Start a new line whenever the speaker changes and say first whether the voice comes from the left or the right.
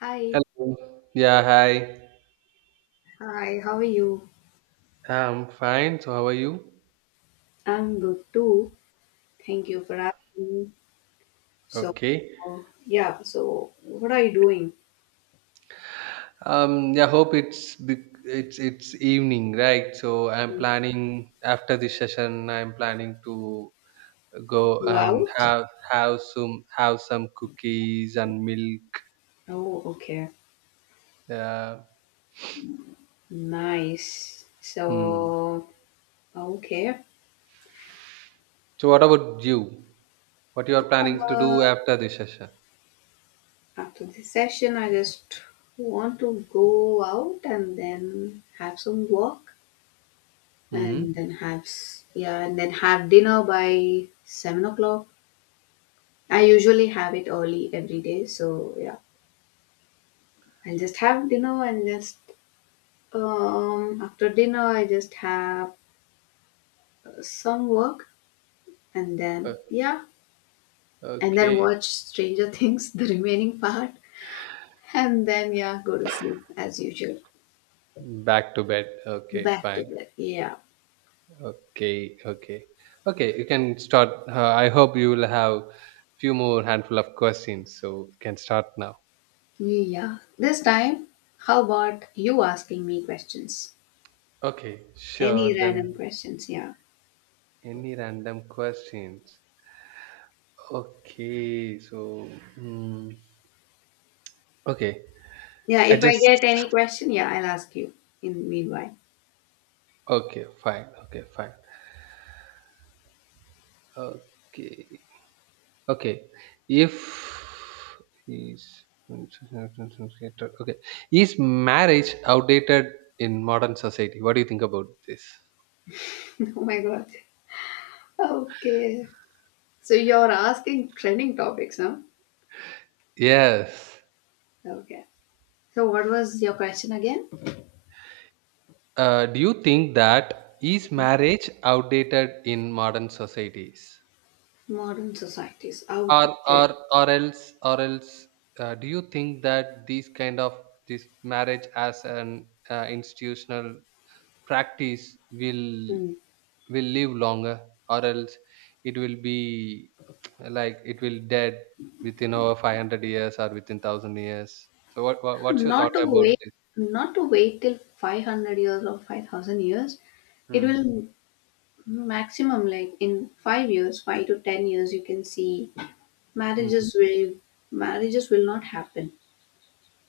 left: Hi,
right: Hello. Yeah, hi.
left: hi, how are you?
right: I'm fine. So how are you?
left: I'm good too. Thank you for asking. So,
right: Okay.
left: yeah, so what are you doing?
right: Yeah, hope it's be- it's evening, right? So I'm planning, after this session, I'm planning to go
left: You
right: and
left: out?
right: have some cookies and milk.
left: Oh, okay.
right: Uh,
left: Nice.
right: hmm.
left: So, okay.
right: So what about you? What you are planning to
left: Uh,
right: do after this session?
left: after this session, I just want to go out and then have some walk and
right: Hmm.
left: then have dinner by 7 o'clock. I usually have it early every day, so yeah. I'll just have dinner and just after dinner I just have some work, and then
right: O-
left: yeah, and then
right: Okay.
left: watch Stranger Things the remaining part, and then yeah, go to sleep as usual,
right: Back to bed. Okay,
left: back to
right: fine.
left: bed, yeah.
right: Okay, okay, okay. You can start. I hope you will have few more handful of questions, so you can start now.
left: Yeah, this time, how about you asking me questions?
right: Okay,
left: Any
right: sure.
left: random
right: Then
left: questions, yeah.
right: any random questions? Okay, so mm, okay.
left: Yeah,
right: I
left: if I
right: just
left: get any question, yeah, I'll ask you in meanwhile.
right: Okay, fine. Okay, fine. Okay, okay. If is okay, Is marriage outdated in modern society? What do you think about this?
left: Oh my god. Okay. So you're asking trending topics, huh?
right: Yes.
left: Okay. So, what was your question again?
right: Do you think that is marriage outdated in modern societies,
left: Modern society is outdated.
right: or else do you think that these kind of this marriage as an institutional practice will
left: Mm.
right: will live longer, or else it will be like it will dead within over 500 years or within 1,000 years? So what's your thought
left: Not to
right: about
left: wait,
right: this?
left: not to wait, till 500 years or 5000 years. It
right: Hmm.
left: will maximum, like in 5 years, 5 to 10 years, you can see
right: Hmm.
left: marriages will marriages will not happen,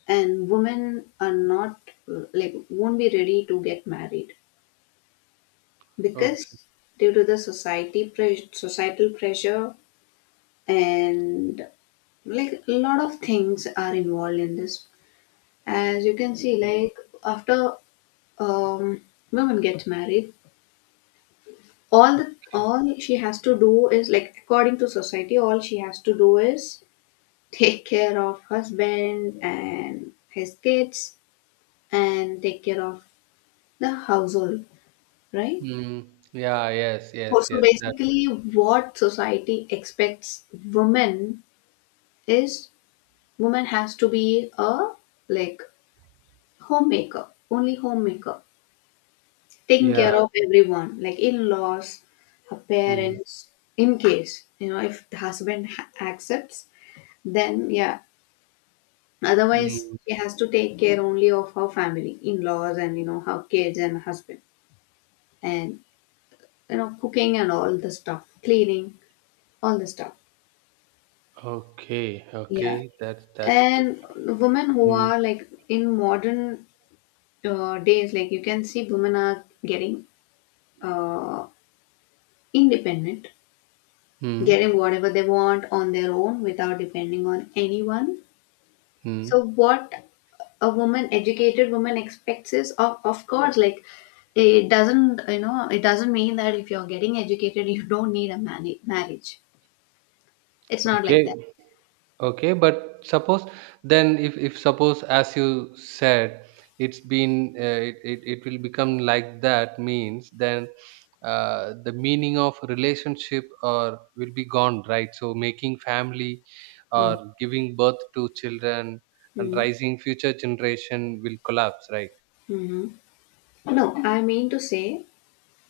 left: and women are not, like, won't be ready to get married,
right: Okay.
left: because due to the society pressure, societal pressure, and like a lot of things are involved in this, as you can see, like after um women get married, all the, all she has to do is, like, according to society, all she has to do is take care of husband and his kids and take care of the household, right?
right: Mm. Yeah, yes,
left: so
right: yes, yes.
left: so
right: That's
left: basically, what society expects women is, woman has to be a, like, homemaker, only homemaker, taking care
right: yeah.
left: of everyone, like in-laws, her
right: Mm.
left: parents. In case, you know, if the husband accepts, then yeah, otherwise
right: Mm.
left: she has to take care only of her family, in-laws, and, you know, her kids and husband, and, you know, cooking and all the stuff, cleaning, all the stuff,
right: Okay,
left: yeah.
right: okay. That's good.
left: And women who
right: Mm.
left: are, like, in modern days, like, you can see women are getting, uh, independent,
right: Mm.
left: getting whatever they want on their own without depending on anyone.
right: Mm.
left: So what a woman, educated woman, expects is, of course, like, it doesn't, you know, it doesn't mean that if you're getting educated you don't need a marriage. It's not
right: Okay.
left: like that.
right: Okay, but suppose, then if suppose, as you said, it's been it, it it will become like that means then, the meaning of relationship or will be gone, right? So making family, or
left: Mm.
right: giving birth to children and
left: Mm.
right: rising future generation, will collapse, right?
left: Hmm. No, I mean to say,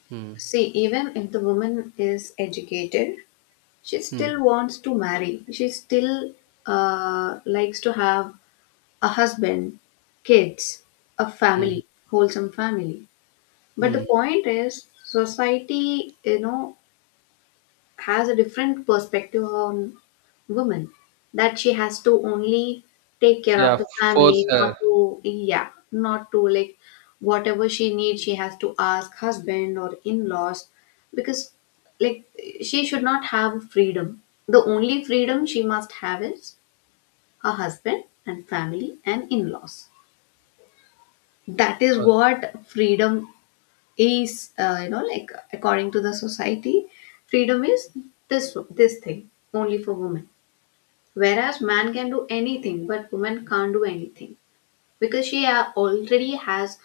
right: Hmm.
left: see, even if the woman is educated, she
right: Hmm.
left: still wants to marry. She still likes to have a husband, kids, a
right: Hmm.
left: family, wholesome family. But the
right: Hmm.
left: point is, society, you know, has a different perspective on women, that she has to only take care
right: Yeah,
left: of the
right: force
left: family,
right: her.
left: not to, yeah, not to, like, whatever she needs, she has to ask husband or in laws because, like, she should not have freedom. The only freedom she must have is her husband and family and in laws. That is
right: Uh,
left: what freedom is, you know, like, according to the society, freedom is this thing, only for women, whereas man can do anything but woman can't do anything, because she, already has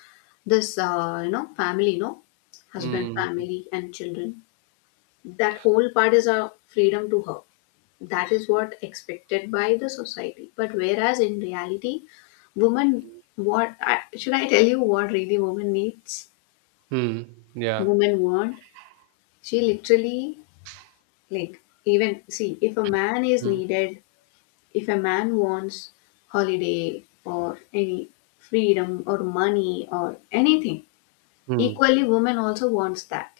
left: this, you know, family, no, husband,
right: hmm.
left: family, and children. That whole part is a freedom to her. That is what expected by the society, but whereas, in reality, woman, should I tell you what really woman needs,
right: Hmm. Yeah.
left: women want, she literally, like, even see, if a man is
right: Hmm.
left: needed, if a man wants holiday or any freedom or money or anything,
right: Hmm.
left: equally woman also wants that.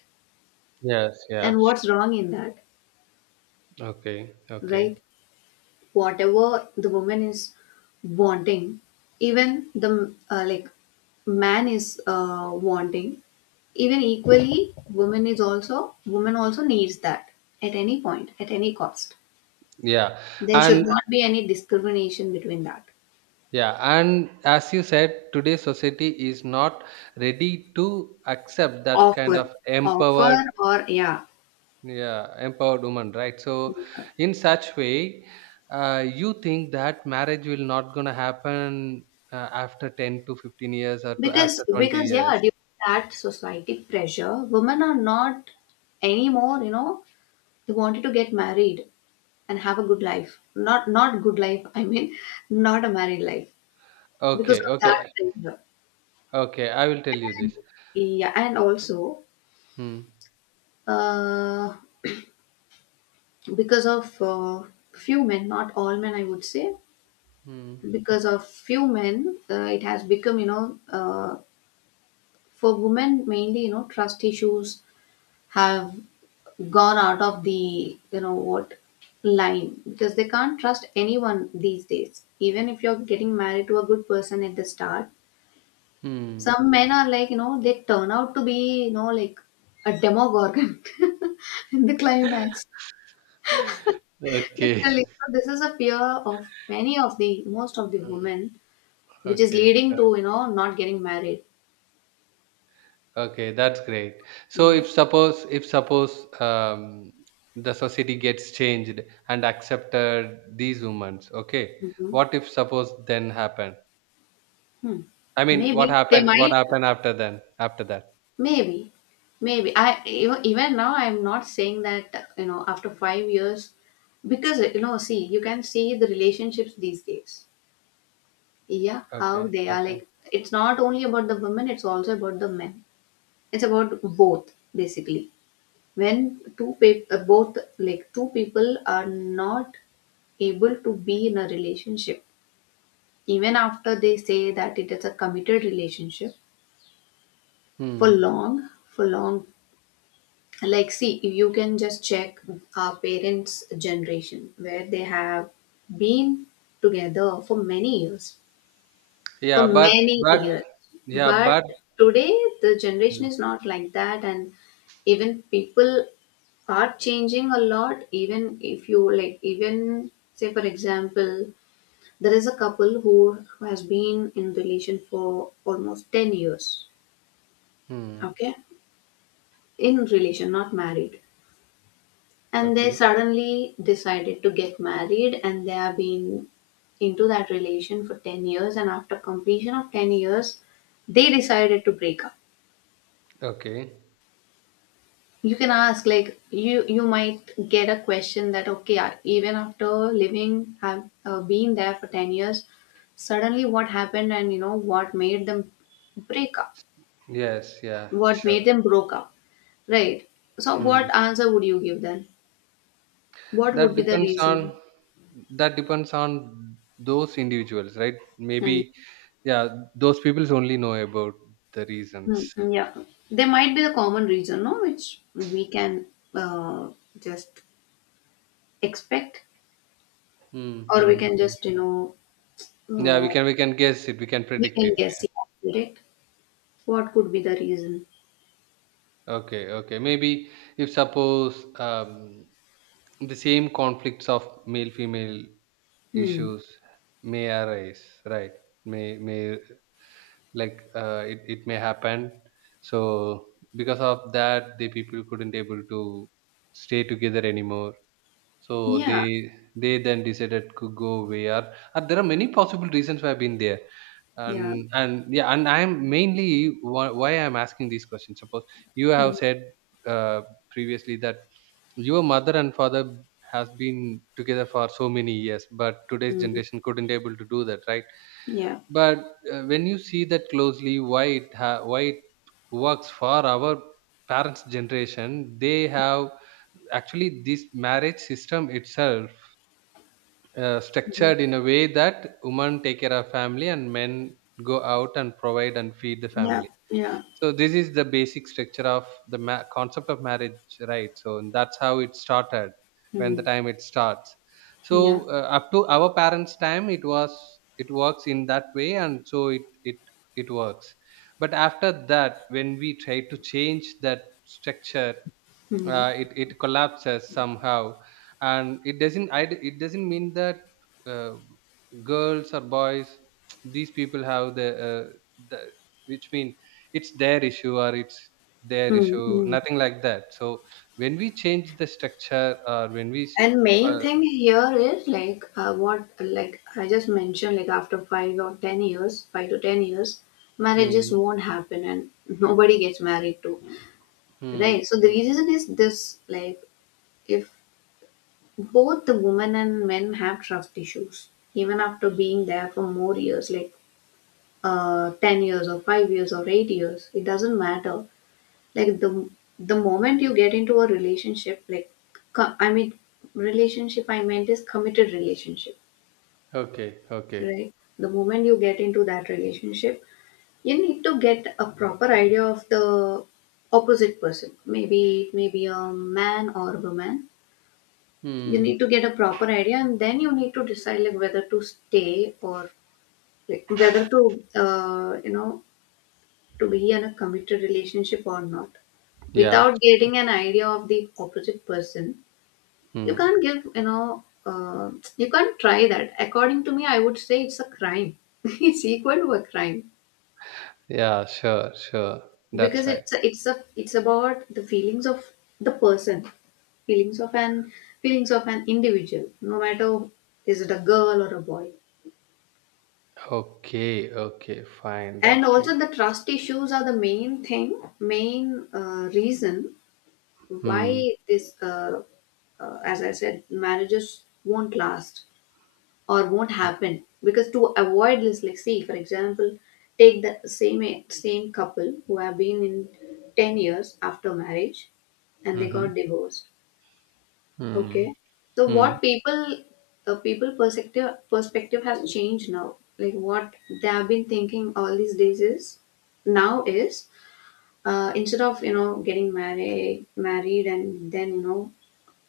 right: Yes, yeah.
left: And what's wrong in that,
right: Okay, okay.
left: right? Whatever the woman is wanting, even the, like, man is, wanting, even equally, woman also needs that, at any point, at any cost.
right: Yeah,
left: There should
right: and
left: not be any discrimination between that.
right: yeah, and as you said, today's society is not ready to accept that kind
left: Offer,
right: of
left: offer,
right: empowered,
left: or yeah,
right: yeah, empowered woman, right? So,
left: yeah.
right: in such way, you think that marriage will not gonna happen after 10 to 15 years, or to
left: Because
right: after twenty
left: because yeah,
right: years.
left: due to that society pressure, women are not anymore, you know. They wanted to get married and have a good life. Not good life, I mean, not a married life, because
right: Okay,
left: of that
right: okay,
left: pressure.
right: okay. I will tell you
left: And
right: this.
left: yeah, and also,
right: Hmm.
left: uh, because of, few men, not all men, I would say,
right: Hmm.
left: because of few men, it has become, you know, for women mainly, you know, trust issues have gone out of the, you know what, line, because they can't trust anyone these days, even if you're getting married to a good person at the start,
right: Hmm.
left: some men are, like, you know, they turn out to be, you know, like, a demogorgon in the climax,
right: Okay.
left: literally. So this is a fear of many of the, most of the
right: Hmm.
left: women, which is
right: Okay.
left: leading to,
right: Okay.
left: you know, not getting married,
right: Okay, that's great. So
left: yeah.
right: if suppose, if suppose, the society gets changed and accepted these women, okay,
left: Mhm.
right: what if suppose then happen?
left: Hmm.
right: I mean, what
left: Maybe they
right: happened? What
left: might,
right: happened after then? After that?
left: maybe, maybe. Even now I'm not saying that, you know, after 5 years, because, you know, see, you can see the relationships these days. Yeah, how
right: Okay,
left: they are,
right: okay.
left: like. It's not only about the women; it's also about the men. It's about both, basically. When both, like, two people are not able to be in a relationship, even after they say that it is a committed relationship, for
right: Hmm.
left: long, for long. Like, see, you can just check our parents' generation, where they have been together for many years, for
right: Yeah,
left: many
right: but
left: years.
right: yeah,
left: But
right: but.
left: today, the
right: Hmm.
left: generation is not like that, and even people are changing a lot. Even if you, like, even say, for example, there is a couple who has been in relation for almost 10 years,
right: Hmm.
left: okay, in relation, not married, and they
right: Okay.
left: suddenly decided to get married, and they have been into that relation for 10 years, and after completion of 10 years, they decided to break up.
right: Okay.
left: You can ask, like, you might get a question that, okay, even after living, have, been there for 10 years, suddenly what happened, and, you know, what made them break up,
right: Yes. Yeah.
left: what
right: Sure.
left: made them broke up, right? So
right: Hmm.
left: what answer would you give then? What would
right: That
left: be the
right: depends
left: reason?
right: on that depends on those individuals, right?
left: Hmm.
right: Maybe, yeah, those peoples only know about the
left: Mm,
right: reasons.
left: mm, yeah, there might be the common reason, no, which we can, uh, just expect, or we
right: Mm-hmm.
left: can just, you
right: Yeah, we
left: know,
right: can we can guess it. We can
left: we
right: predict it.
left: can guess
right: Yeah.
left: it, predict what could be the reason.
right: Okay, okay. Maybe if suppose, the same conflicts of male female
left: Hmm.
right: issues may arise, right? May like, it may happen, so because of that the people couldn't able to stay together anymore, so they
left: Yeah.
right: they then decided to go where, and there are many possible reasons why I've been there.
left: Yeah.
right: And yeah, and I'm mainly, why I'm asking these questions, suppose you have
left: Mm,
right: said, uh, previously, that your mother and father has been together for so many years, but today's
left: mm,
right: generation couldn't able to do that, right?
left: yeah.
right: But, when you see that closely, why it works for our parents generation, they have actually this marriage system itself,
left: Mhm.
right: structured in a way that women take care of family and men go out and provide and feed the
left: Yeah.
right: family.
left: Yeah.
right: So this is the basic structure of the concept of marriage, right? So, and that's how it started, when the
left: Mm,
right: time it starts.
left: yeah.
right: So, up to our parents time it was, it works in that way, and so it works. But after that, when we try to change that structure,
left: Mm,
right: it collapses somehow. And it doesn't mean that, uh, girls or boys, these people have the, the which mean it's their issue, or it's their
left: mm,
right: issue,
left: mm.
right: nothing like that. So when we change the structure, or
left: And main
right: uh,
left: thing here is, like, what, like I just mentioned, like after 5 or 10 years, 5 to 10 years,
right: hmm,
left: marriages won't happen, and nobody gets married to,
right: hmm,
left: right? So the
right: hmm.
left: reason is this, like, if both the women and men have trust issues even after being there for more years, like, 10 years or 5 years or 8 years, it doesn't matter. Like, the moment you get into a relationship, like, I mean, relationship, I meant, is committed relationship,
right: Okay, okay.
left: right? The moment you get into that relationship, you need to get a proper idea of the opposite person, maybe, it may be a man or woman. You
right: Hmm.
left: need to get a proper idea and then you need to decide, like whether to stay, or like whether to, you know, to be in a committed relationship or not,
right: Yeah.
left: without getting an idea of the opposite person. You
right: Hmm.
left: can't give, you know, you can't try that. According to me, I would say it's a crime, it's equal to a crime,
right: Yeah, sure, sure, that's
left: because
right: right.
left: it's about the feelings of the person, feelings of an feelings of an individual, no matter is it a girl or a boy.
right: Okay, okay, fine,
left: And
right: that's
left: also,
right: great.
left: the trust issues are the main thing, main, reason why
right: Hmm.
left: this, as I said, marriages won't last or won't happen, because, to avoid this, like, see, for example, take the same couple who have been in 10 years after marriage and
right: Hmm,
left: they
right: hmm.
left: got divorced.
right: Hmm.
left: Okay. So
right: Hmm.
left: what people, people, perspective has changed now. Like what they have been thinking all these days is now is, instead of, you know, getting married and then, you know,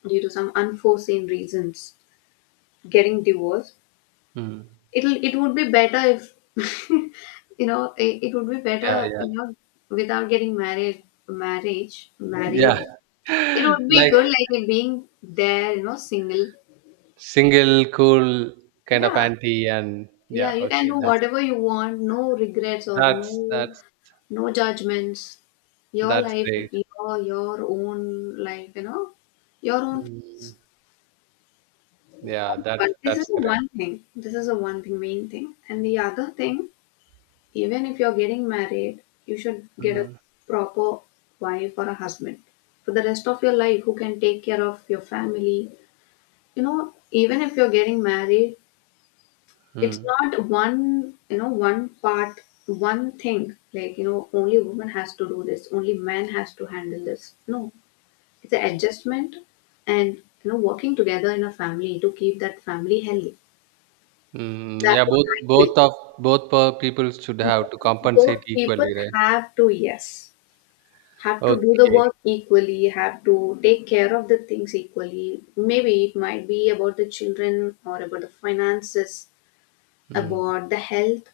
left: due to some unforeseen reasons, getting divorced,
right: Mm.
left: it would be better, if you know, it would be better,
right: Yeah, yeah,
left: you know, without getting married, marriage,
right: yeah.
left: married, it would be
right: Like
left: good, like being there, you know, single,
right: single, cool kind of
left: yeah.
right: auntie, and
left: Yeah,
right: yeah,
left: you can
right: okay,
left: do whatever you want, no regrets or
right: that's
left: no
right: that's
left: no judgments. Your
right: that's
left: life,
right: great.
left: your own life, you know, your own thing.
right: Mm, yeah,
left: But this
right: that's
left: is the
right: correct.
left: one thing. This is the one thing, main thing. And the other thing, even if you're getting married, you should get a
right: Mm,
left: proper wife or a husband for the rest of your life who can take care of your family. You know, even if you're getting married, it's
right: mm,
left: not one one part one thing like only woman has to do this, only man has to handle this. No, it's an adjustment, and working together in a family to keep that family healthy.
right: mm.
left: That's
right: Yeah,
left: what
right: both,
left: I feel.
right: both of both per people should
left: Both,
right: have to compensate
left: both people
right: equally, right?
left: have to, yes, have to do the
right: Okay.
left: work equally, have to take care of the things equally. Maybe it might be about the children or about the finances,
right: Mm,
left: about the health,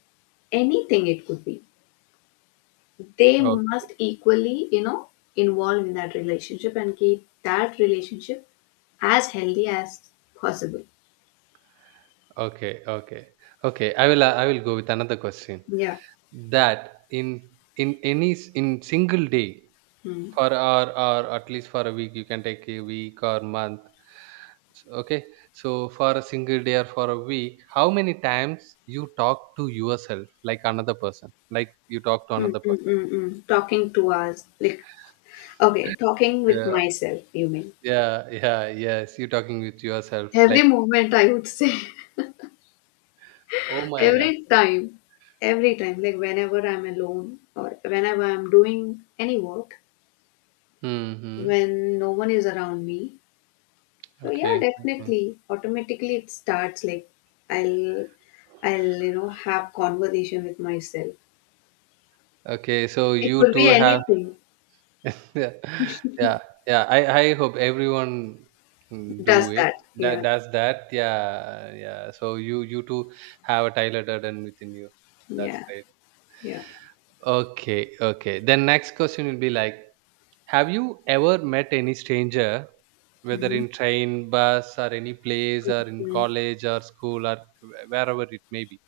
left: anything it could be. They
right: okay.
left: must equally, involve in that relationship and keep that relationship as healthy as possible.
right: Okay. Okay. Okay. I will go with another question.
left: Yeah.
right: That in, in single day,
left: mm.
right: for, or at least for a week, you can take a week or month. Okay, so for a single day or for a week, how many times you talk to yourself like another person, like you talk to another person?
left: Mm. Talking to us like, okay, talking with
right: Yeah,
left: myself, you mean?
right: yeah, yeah, yes, you talking with yourself,
left: Every
right: like,
left: moment, I would say.
right: oh my god.
left: Every time, every time, like whenever I'm alone or whenever I'm doing any work,
right: Mm-hmm.
left: when no one is around me. So yeah,
right: Okay, okay,
left: definitely. Automatically it starts like I'll I'll have conversation with myself.
right: okay. So
left: It
right: you
left: could
right: two
left: be
right: have,
left: anything.
right: yeah, yeah, yeah, I hope everyone,
left: Does
right: do it,
left: that?
right: that
left: Yeah.
right: does that, yeah, yeah. So you too have a Tyler Durden within you. That's
left: Yeah.
right: great.
left: Yeah.
right: Okay, okay. Then next question will be like, have you ever met any stranger, whether
left: Mm-hmm.
right: in train, bus, or any place, or in
left: Mm-hmm.
right: college or school, or wherever it may be?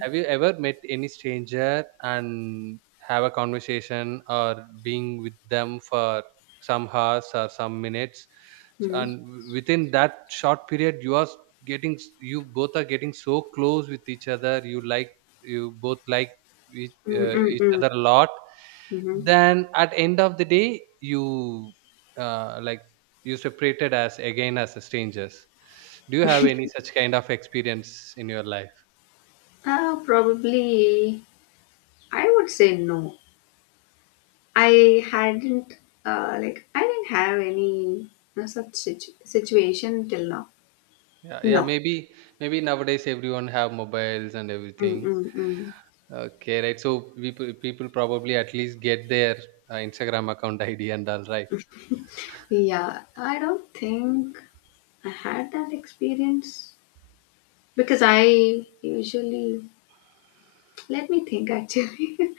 right: Have you ever met any stranger, and have a conversation or being with them for some hours or some minutes?
left: Mm-hmm.
right: And within that short period, you are getting, you both are getting so close with each other. You like, you both like each,
left: Mm-hmm.
right: uh, each
left: Mm-hmm.
right: other a lot.
left: Mm-hmm.
right: Then at end of the day, you, like, you separated as, again, as strangers. Do you have any such kind of experience in your life?
left: Probably I would say no. I hadn't, like I didn't have any, such situation till now.
right: Yeah, yeah,
left: No.
right: maybe, maybe nowadays everyone have mobiles and everything.
left: Mm-mm-mm.
right: Okay, right. So people, people probably at least get their, Instagram account ID and all, right?
left: Yeah, I don't think. I had that experience because I usually, let me think actually.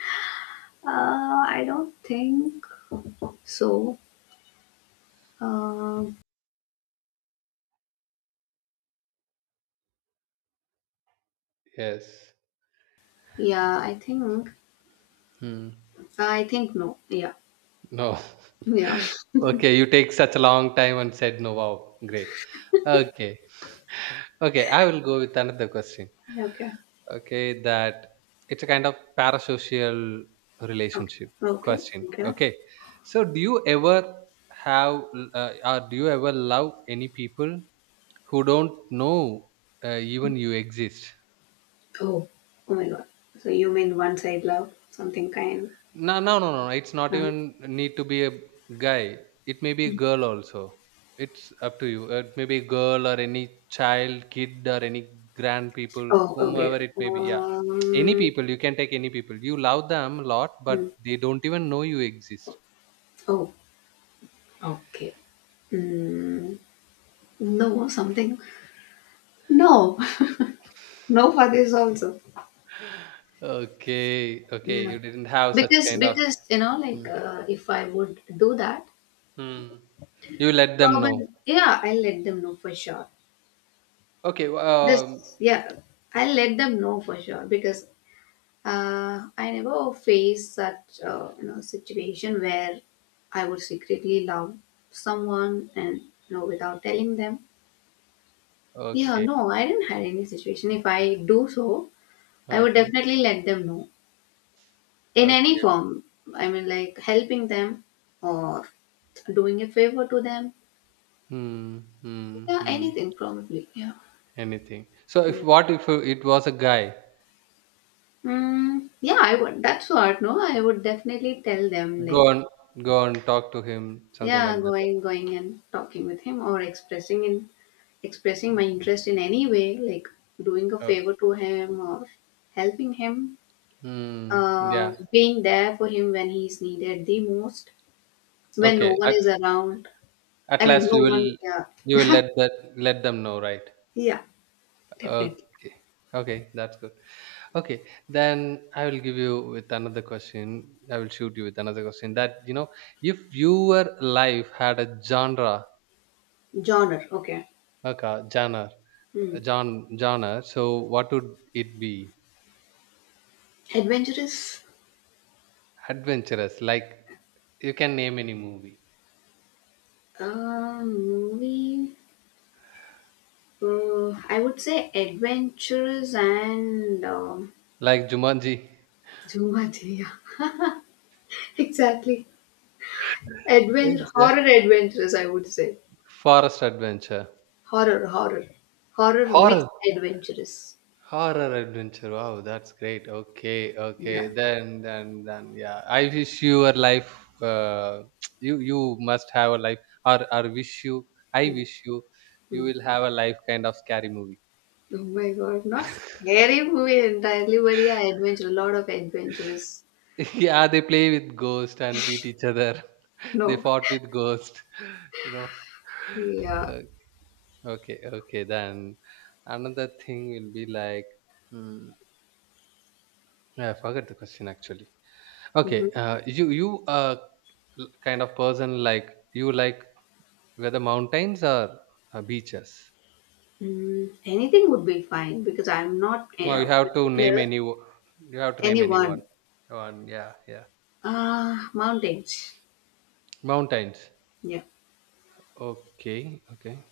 left: I don't think so. Uh,
right: Yes.
left: yeah, I think.
right: Hmm.
left: I think no. Yeah.
right: No.
left: Yeah.
right: Okay, you take such a long time and said no. Wow, great. Okay. Okay, I will go with another question.
left: Okay.
right: Okay, that it's a kind of parasocial
left: Okay.
right: relationship
left: Okay.
right: question.
left: Okay.
right: Okay, so do you ever have, or do you ever love any people who don't know, even you exist?
left: Oh. Oh my god. So you mean one side love, something kind.
right: No, no, no, no, no. It's not
left: Uh,
right: even need to be a guy. It may be a
left: Mm.
right: girl also. It's up to you. It may be a girl or any child, kid, or any grand people,
left: Oh, okay.
right: whomever it may be. Yeah, any people. You can take any people. You love them a lot, but
left: Hmm.
right: they don't even know you exist.
left: Oh, okay. Mm, no, something. No, no for this also.
right: Okay, okay. You
left: Yeah,
right: didn't have such kind of.
left: because
right: Hmm.
left: like if I would do that,
right: Hmm. You let them
left: probably
right: know.
left: yeah, I'll let them know for sure.
right: Okay.
left: This, yeah, I'll let them know for sure because, I never faced such, situation where I would secretly love someone and without telling them. Yeah,
right: Okay.
left: no, I didn't had any situation. If I do so, I would
right: Okay.
left: definitely let them know in any
right: Okay.
left: form. I mean, like helping them or doing a favor to them.
right: Hmm. Hmm.
left: Yeah,
right: Hmm.
left: anything probably. Yeah.
right: Anything. So if,
left: Yeah.
right: what if it was a guy?
left: Mm, yeah, I would. That's what. No, I would definitely tell them
right: Go
left: like,
right: on, go on, talk to him, something
left: yeah,
right: like that.
left: going and talking with him or expressing my
right: Right?
left: interest in any way, like doing a
right: Oh,
left: favor to him or helping him,
right: mm, yeah.
left: being there for him when he's needed the most, when no
right: Okay.
left: one is around.
right: At
left: I mean,
right: last,
left: no
right: you will,
left: one. Yeah.
right: you will let that, let them know, right?
left: Yeah,
right: Okay.
left: definitely.
right: Okay, that's good. Okay, then I will give you with another question. I will shoot you with another question. That, you know, if your life had a genre,
left: Genre. Okay.
right: okay, genre,
left: Hmm.
right: genre, so what would it be?
left: Adventurous.
right: Adventurous, like you can name any movie.
left: Movie. I would say adventurous and
right: Like Jumanji.
left: too much. Yeah, exactly. Adventure, horror,
right: Exactly.
left: adventurous, I would say.
right: Forest Adventure.
left: Horror, horror. Horror
right: Horror.
left: mixed adventurous.
right: Horror adventure. Wow, that's great. Okay, okay.
left: Yeah.
right: Then yeah. I wish your life, uh, you must have a life, or wish you, I
left: Mm,
right: wish you you
left: mm.
right: will have a life kind of scary movie.
left: Oh my god, not scary movie entirely, but yeah, adventure, a lot of adventurous.
right: Yeah, they play with ghost and beat each other. They
left: No.
right: fought with ghost, you know.
left: Yeah.
right: Uh, Okay, okay. Then another thing will be like, hmm, I forgot the question actually.
left: Mhm.
right: Okay, you kind of person, like, you like whether mountains or beaches.
left: Mm, anything would be fine because I'm not
right: No, you have to name
left: particular.
right: any. You have to name anyone.
left: Anyone.
right: One, yeah, yeah.
left: Mountains.
right: Mountains.
left: Yeah.
right: Okay, okay.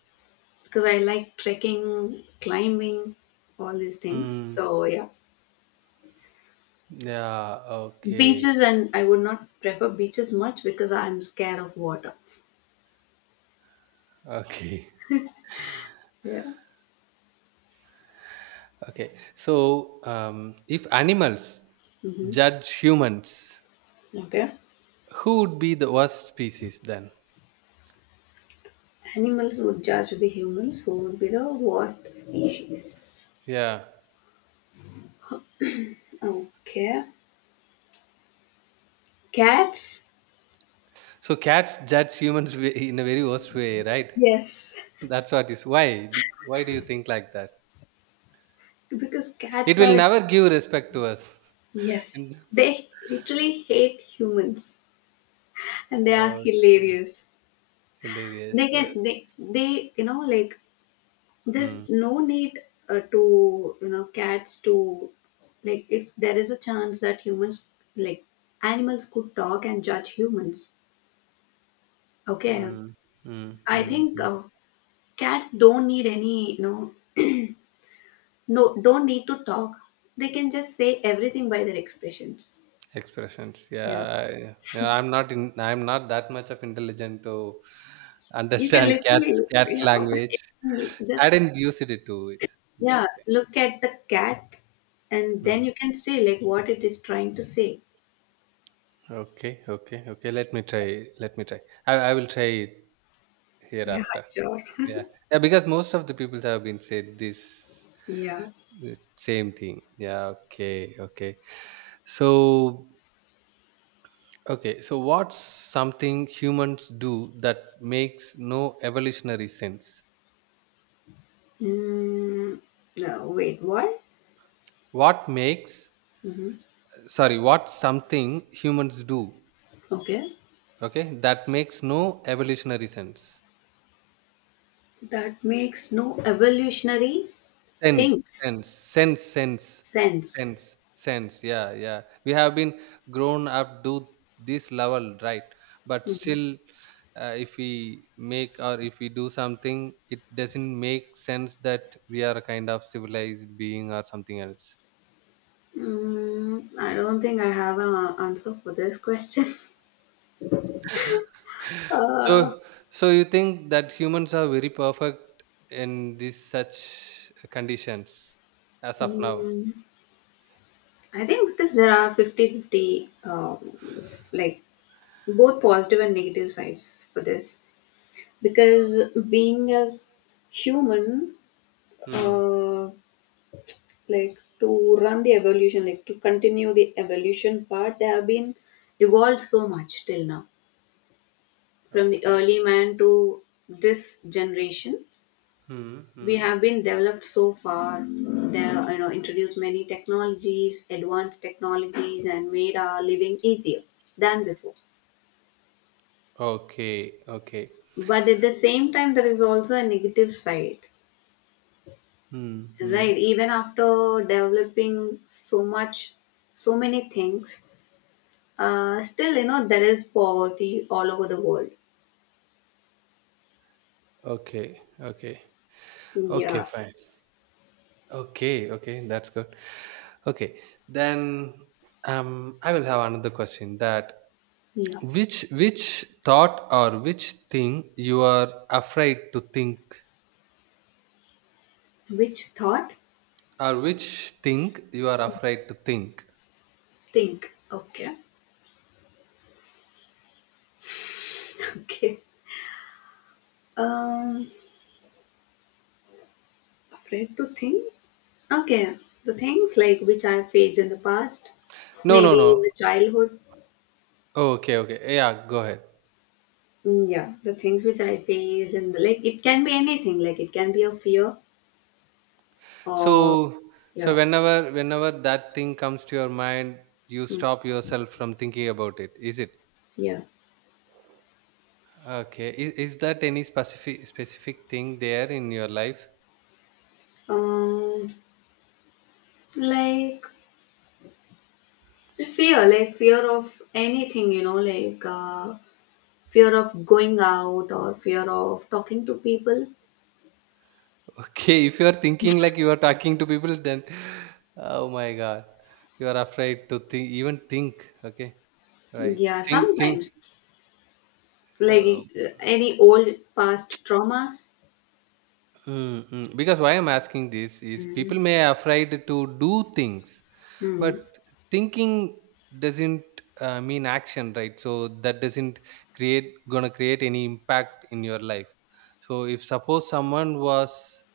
left: Because I like trekking, climbing, all these things.
right: Hmm.
left: So yeah,
right: Yeah. Okay.
left: beaches, and I would not prefer beaches much because I'm scared of water.
right: Okay.
left: Yeah.
right: Okay. So, if animals
left: Hmm.
right: judge humans,
left: Okay.
right: who would be the worst species then?
left: Animals would judge the humans, who would be the worst species.
right: Yeah.
left: Okay. Cats?
right: So cats judge humans in a very worst way, right?
left: Yes.
right: That's what is. Why? Why do you think like that?
left: Because
right: It
left: cats
right: will
left: are,
right: never give respect to us.
left: yes,
right: And
left: they literally hate humans and they are
right: okay,
left: hilarious. They
right: hilarious.
left: can, they, like,
right: Hmm,
left: there's no need, to you know cats to, like, if there is a chance that humans, like, animals could talk and judge humans, okay,
right: hmm, hmm,
left: I
right: hmm,
left: think,
right: hmm.
left: cats don't need any, no, don't need to talk. They can just say everything by their expressions.
right: Expressions. Yeah,
left: Yeah,
right: yeah. I'm not in. I'm not that much of intelligent to
left: you can
right: understand cats.
left: literally,
right: Cats
left: yeah, but
right: language.
left: if you
right: I
left: just,
right: didn't use it to it. Yeah,
left: yeah,
right: okay.
left: look at the cat and then
right: Hmm.
left: you can say like what it is trying to say.
right: Okay, okay, okay. Let me try. Let me try. I will try it
left: Yeah,
right: hereafter.
left: sure.
right: Yeah, yeah. Because most of the people have been said this,
left: Yeah.
right: this same thing. Yeah. Okay. Okay. So okay. So what's something humans do that makes no evolutionary sense?
left: Mm, no, wait, what?
right: What makes,
left: Hmm.
right: sorry? What's something humans do?
left: Okay.
right: Okay, that makes no evolutionary sense.
left: That makes no evolutionary
right: Sense,
left: things
right: sense, sense, sense,
left: sense.
right: sense, sense. Yeah, yeah. We have been grown up to this level, right? But
left: Hmm.
right: still, if we make, or if we do something, it doesn't make sense that we are a kind of civilized being or something else.
left: Mm, I don't think I have an answer for this question. Uh,
right: So, so you think that humans are very perfect in these such conditions as of now?
left: mm, I think because there are fifty-fifty, like both positive and negative sides for this. Because being as human,
right: Hmm.
left: uh, like to continue the evolution part, they have been evolved so much till now, from the
right: Okay.
left: early man to this generation.
right: Hmm.
left: We
right: Hmm.
left: have been developed so far. They, introduced many technologies, advanced technologies, and made our living easier than before.
right: Okay. Okay.
left: But at the same time, there is also a negative side,
right: Hmm. Hmm.
left: right? Even after developing so much, so many things. Still, you know, there is poverty all over the world.
right: Okay, okay. Okay,
left: Yeah,
right: fine. Okay, okay, that's good. Okay. Then, I will have another question, that
left: yeah.
right: which thought or which thing you are afraid to think,
left: Which thought?
right: or which thing you are afraid to think?
left: Think. Okay, okay. Um, afraid to think? Okay, the things like which I faced in the past,
right: No, no,
left: maybe
right: no.
left: in the childhood.
right: Okay, okay. Yeah, go ahead.
left: Mm, yeah, the things which I faced, and like it can be anything. Like it can be a fear or,
right: So, so
left: yeah,
right: whenever, whenever that thing comes to your mind, you
left: mm,
right: stop yourself from thinking about it. Is it?
left: yeah.
right: Okay. Is that any specific thing there in your life?
left: Um, like like fear of anything. You know, like fear of going out or fear of talking to people.
right: Okay, if you are thinking like you are talking to people, then, oh my god, you are afraid to think, even think. Okay, right?
left: Yeah,
right: Think, think.
left: sometimes,
right: Oh.
left: like, any old past traumas.
right: Mm, mm. Because why I'm asking this is, people
left: Mhm.
right: may afraid to do things, but
left: Mhm.
right: thinking doesn't, mean action, right? So that doesn't create, gonna create any impact in your life. So if suppose someone was,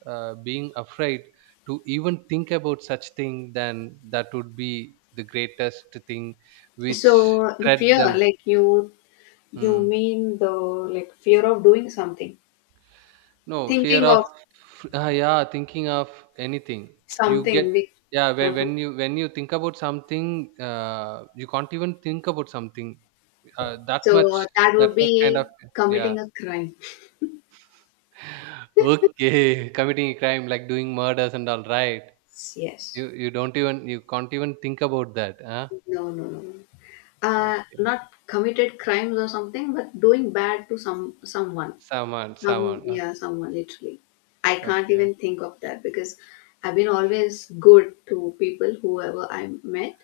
right: being afraid to even think about such thing, then that would be the greatest thing
left: So
right: which
left: the
right: threat
left: fear,
right: them.
left: like, you
right: Mm.
left: mean the, like, fear of doing something,
right: No, fear
left: thinking
right: of,
left: of
right: yeah, thinking of anything. You get,
left: something big.
right: yeah, when
left: Uh-huh.
right: when you when you think about something, you can't even think about something, uh, that much
left: So, that
right: that
left: would
right: much kind of,
left: be
right: yeah.
left: committing a crime.
right: Okay, committing a crime, like doing murders and all, right.
left: Yes.
right: You don't even, you can't even think about that, huh?
left: No no no no. uh
right: Okay.
left: not committed crimes or something, but doing bad to some, someone.
right: Someone, someone.
left: Some,
right: Okay,
left: yeah, someone literally. I can't
right: okay.
left: even think of that because I've been always good to people, whoever I met.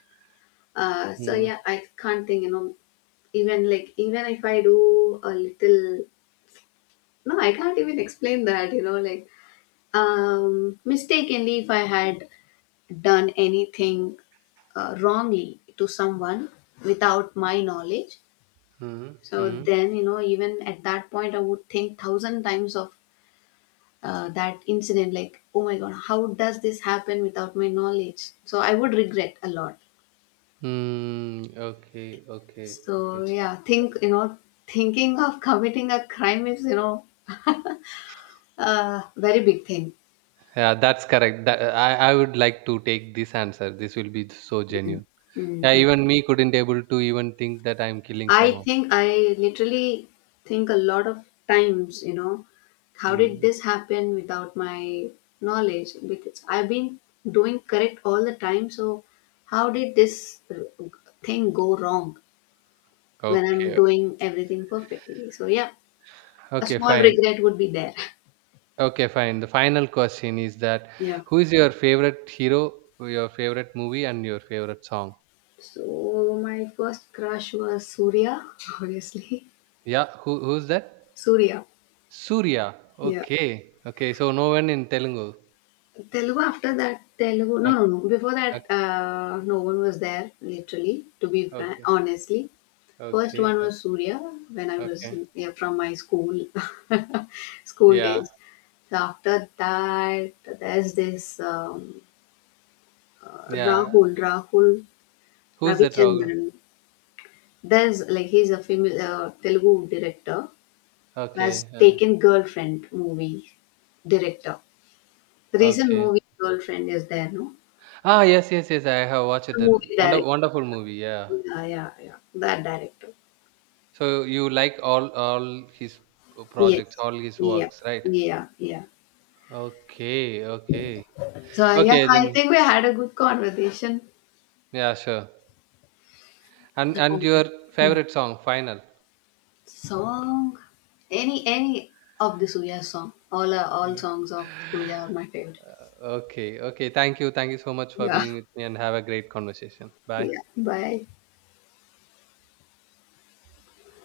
left: So
right: Hmm,
left: yeah, I can't think, you know, even like, even if I do a little, no, I can't even explain that, you know, like, mistakenly, if I had done anything wrongly to someone without my knowledge,
right: hmm,
left: so
right: hmm.
left: then, you know, even at that point, I would think thousand times of, that incident, like, oh my god, how does this happen without my knowledge? So I would regret a lot.
right: Hmm. Okay, okay,
left: So
right: okay.
left: yeah, think, you know, thinking of committing a crime is, you know, a very big thing.
right: Yeah, that's correct. That, I would like to take this answer. This will be so
left: Mm,
right: genuine.
left: mm,
right: Yeah,
left: mm.
right: even me couldn't able to even think that I'm killing
left: I
right: someone.
left: think I literally think a lot of times, you know, how did
right: Hmm.
left: this happen without my knowledge, because I've been doing correct all the time. So how did this, thing go wrong when I'm
right: Okay.
left: doing everything perfectly. So yeah, a
right: Okay,
left: small
right: fine.
left: regret would be there.
right: Okay, fine. The final question is that,
left: Yeah.
right: who is your favorite hero, your favorite movie, and your favorite song?
left: So my first crush was Surya, obviously.
right: Yeah, who's that?
left: Surya.
right: Surya.
left: Yeah.
right: Okay. Okay. So no one in Telugu.
left: Telugu after that. Telugu, no
right: Okay.
left: no no before that, no one was there literally, to be frank,
right: Okay.
left: honestly. First
right: Okay.
left: one
right: Okay.
left: was Surya when I was,
right: Okay.
left: yeah, from my school, school
right: Yeah.
left: days. So after that, there's this, um, uh,
right: Yeah.
left: Rahul Rahul
right: Who's that Rahul?
left: Ravichandran. There's like, he's a famous, Telugu director who has
right: Okay. Okay.
left: taken Girlfriend movie. Director. The recent
right: Okay.
left: movie Girlfriend is there, no?
right: Ah, yes, yes, yes. I have watched
left: The
right: that
left: movie director.
right: wonderful movie. Yeah.
left: Yeah, yeah, yeah. That director.
right: So you like all his projects,
left: Yes.
right: all his
left: Yeah.
right: works, right?
left: Yeah. Yeah.
right: Okay, okay,
left: So yeah,
right: okay.
left: I
right: Then
left: think we had a good conversation.
right: yeah, sure. And your
left: Alright. Hmm.
right: favorite song, final.
left: Song. Any of the Suya song. All are, all
right: Any.
left: songs of Suya are my favorite.
right: Okay, okay. Thank you so much for
left: Yeah.
right: being with me, and have a great conversation. Bye.
left: Yeah. Bye.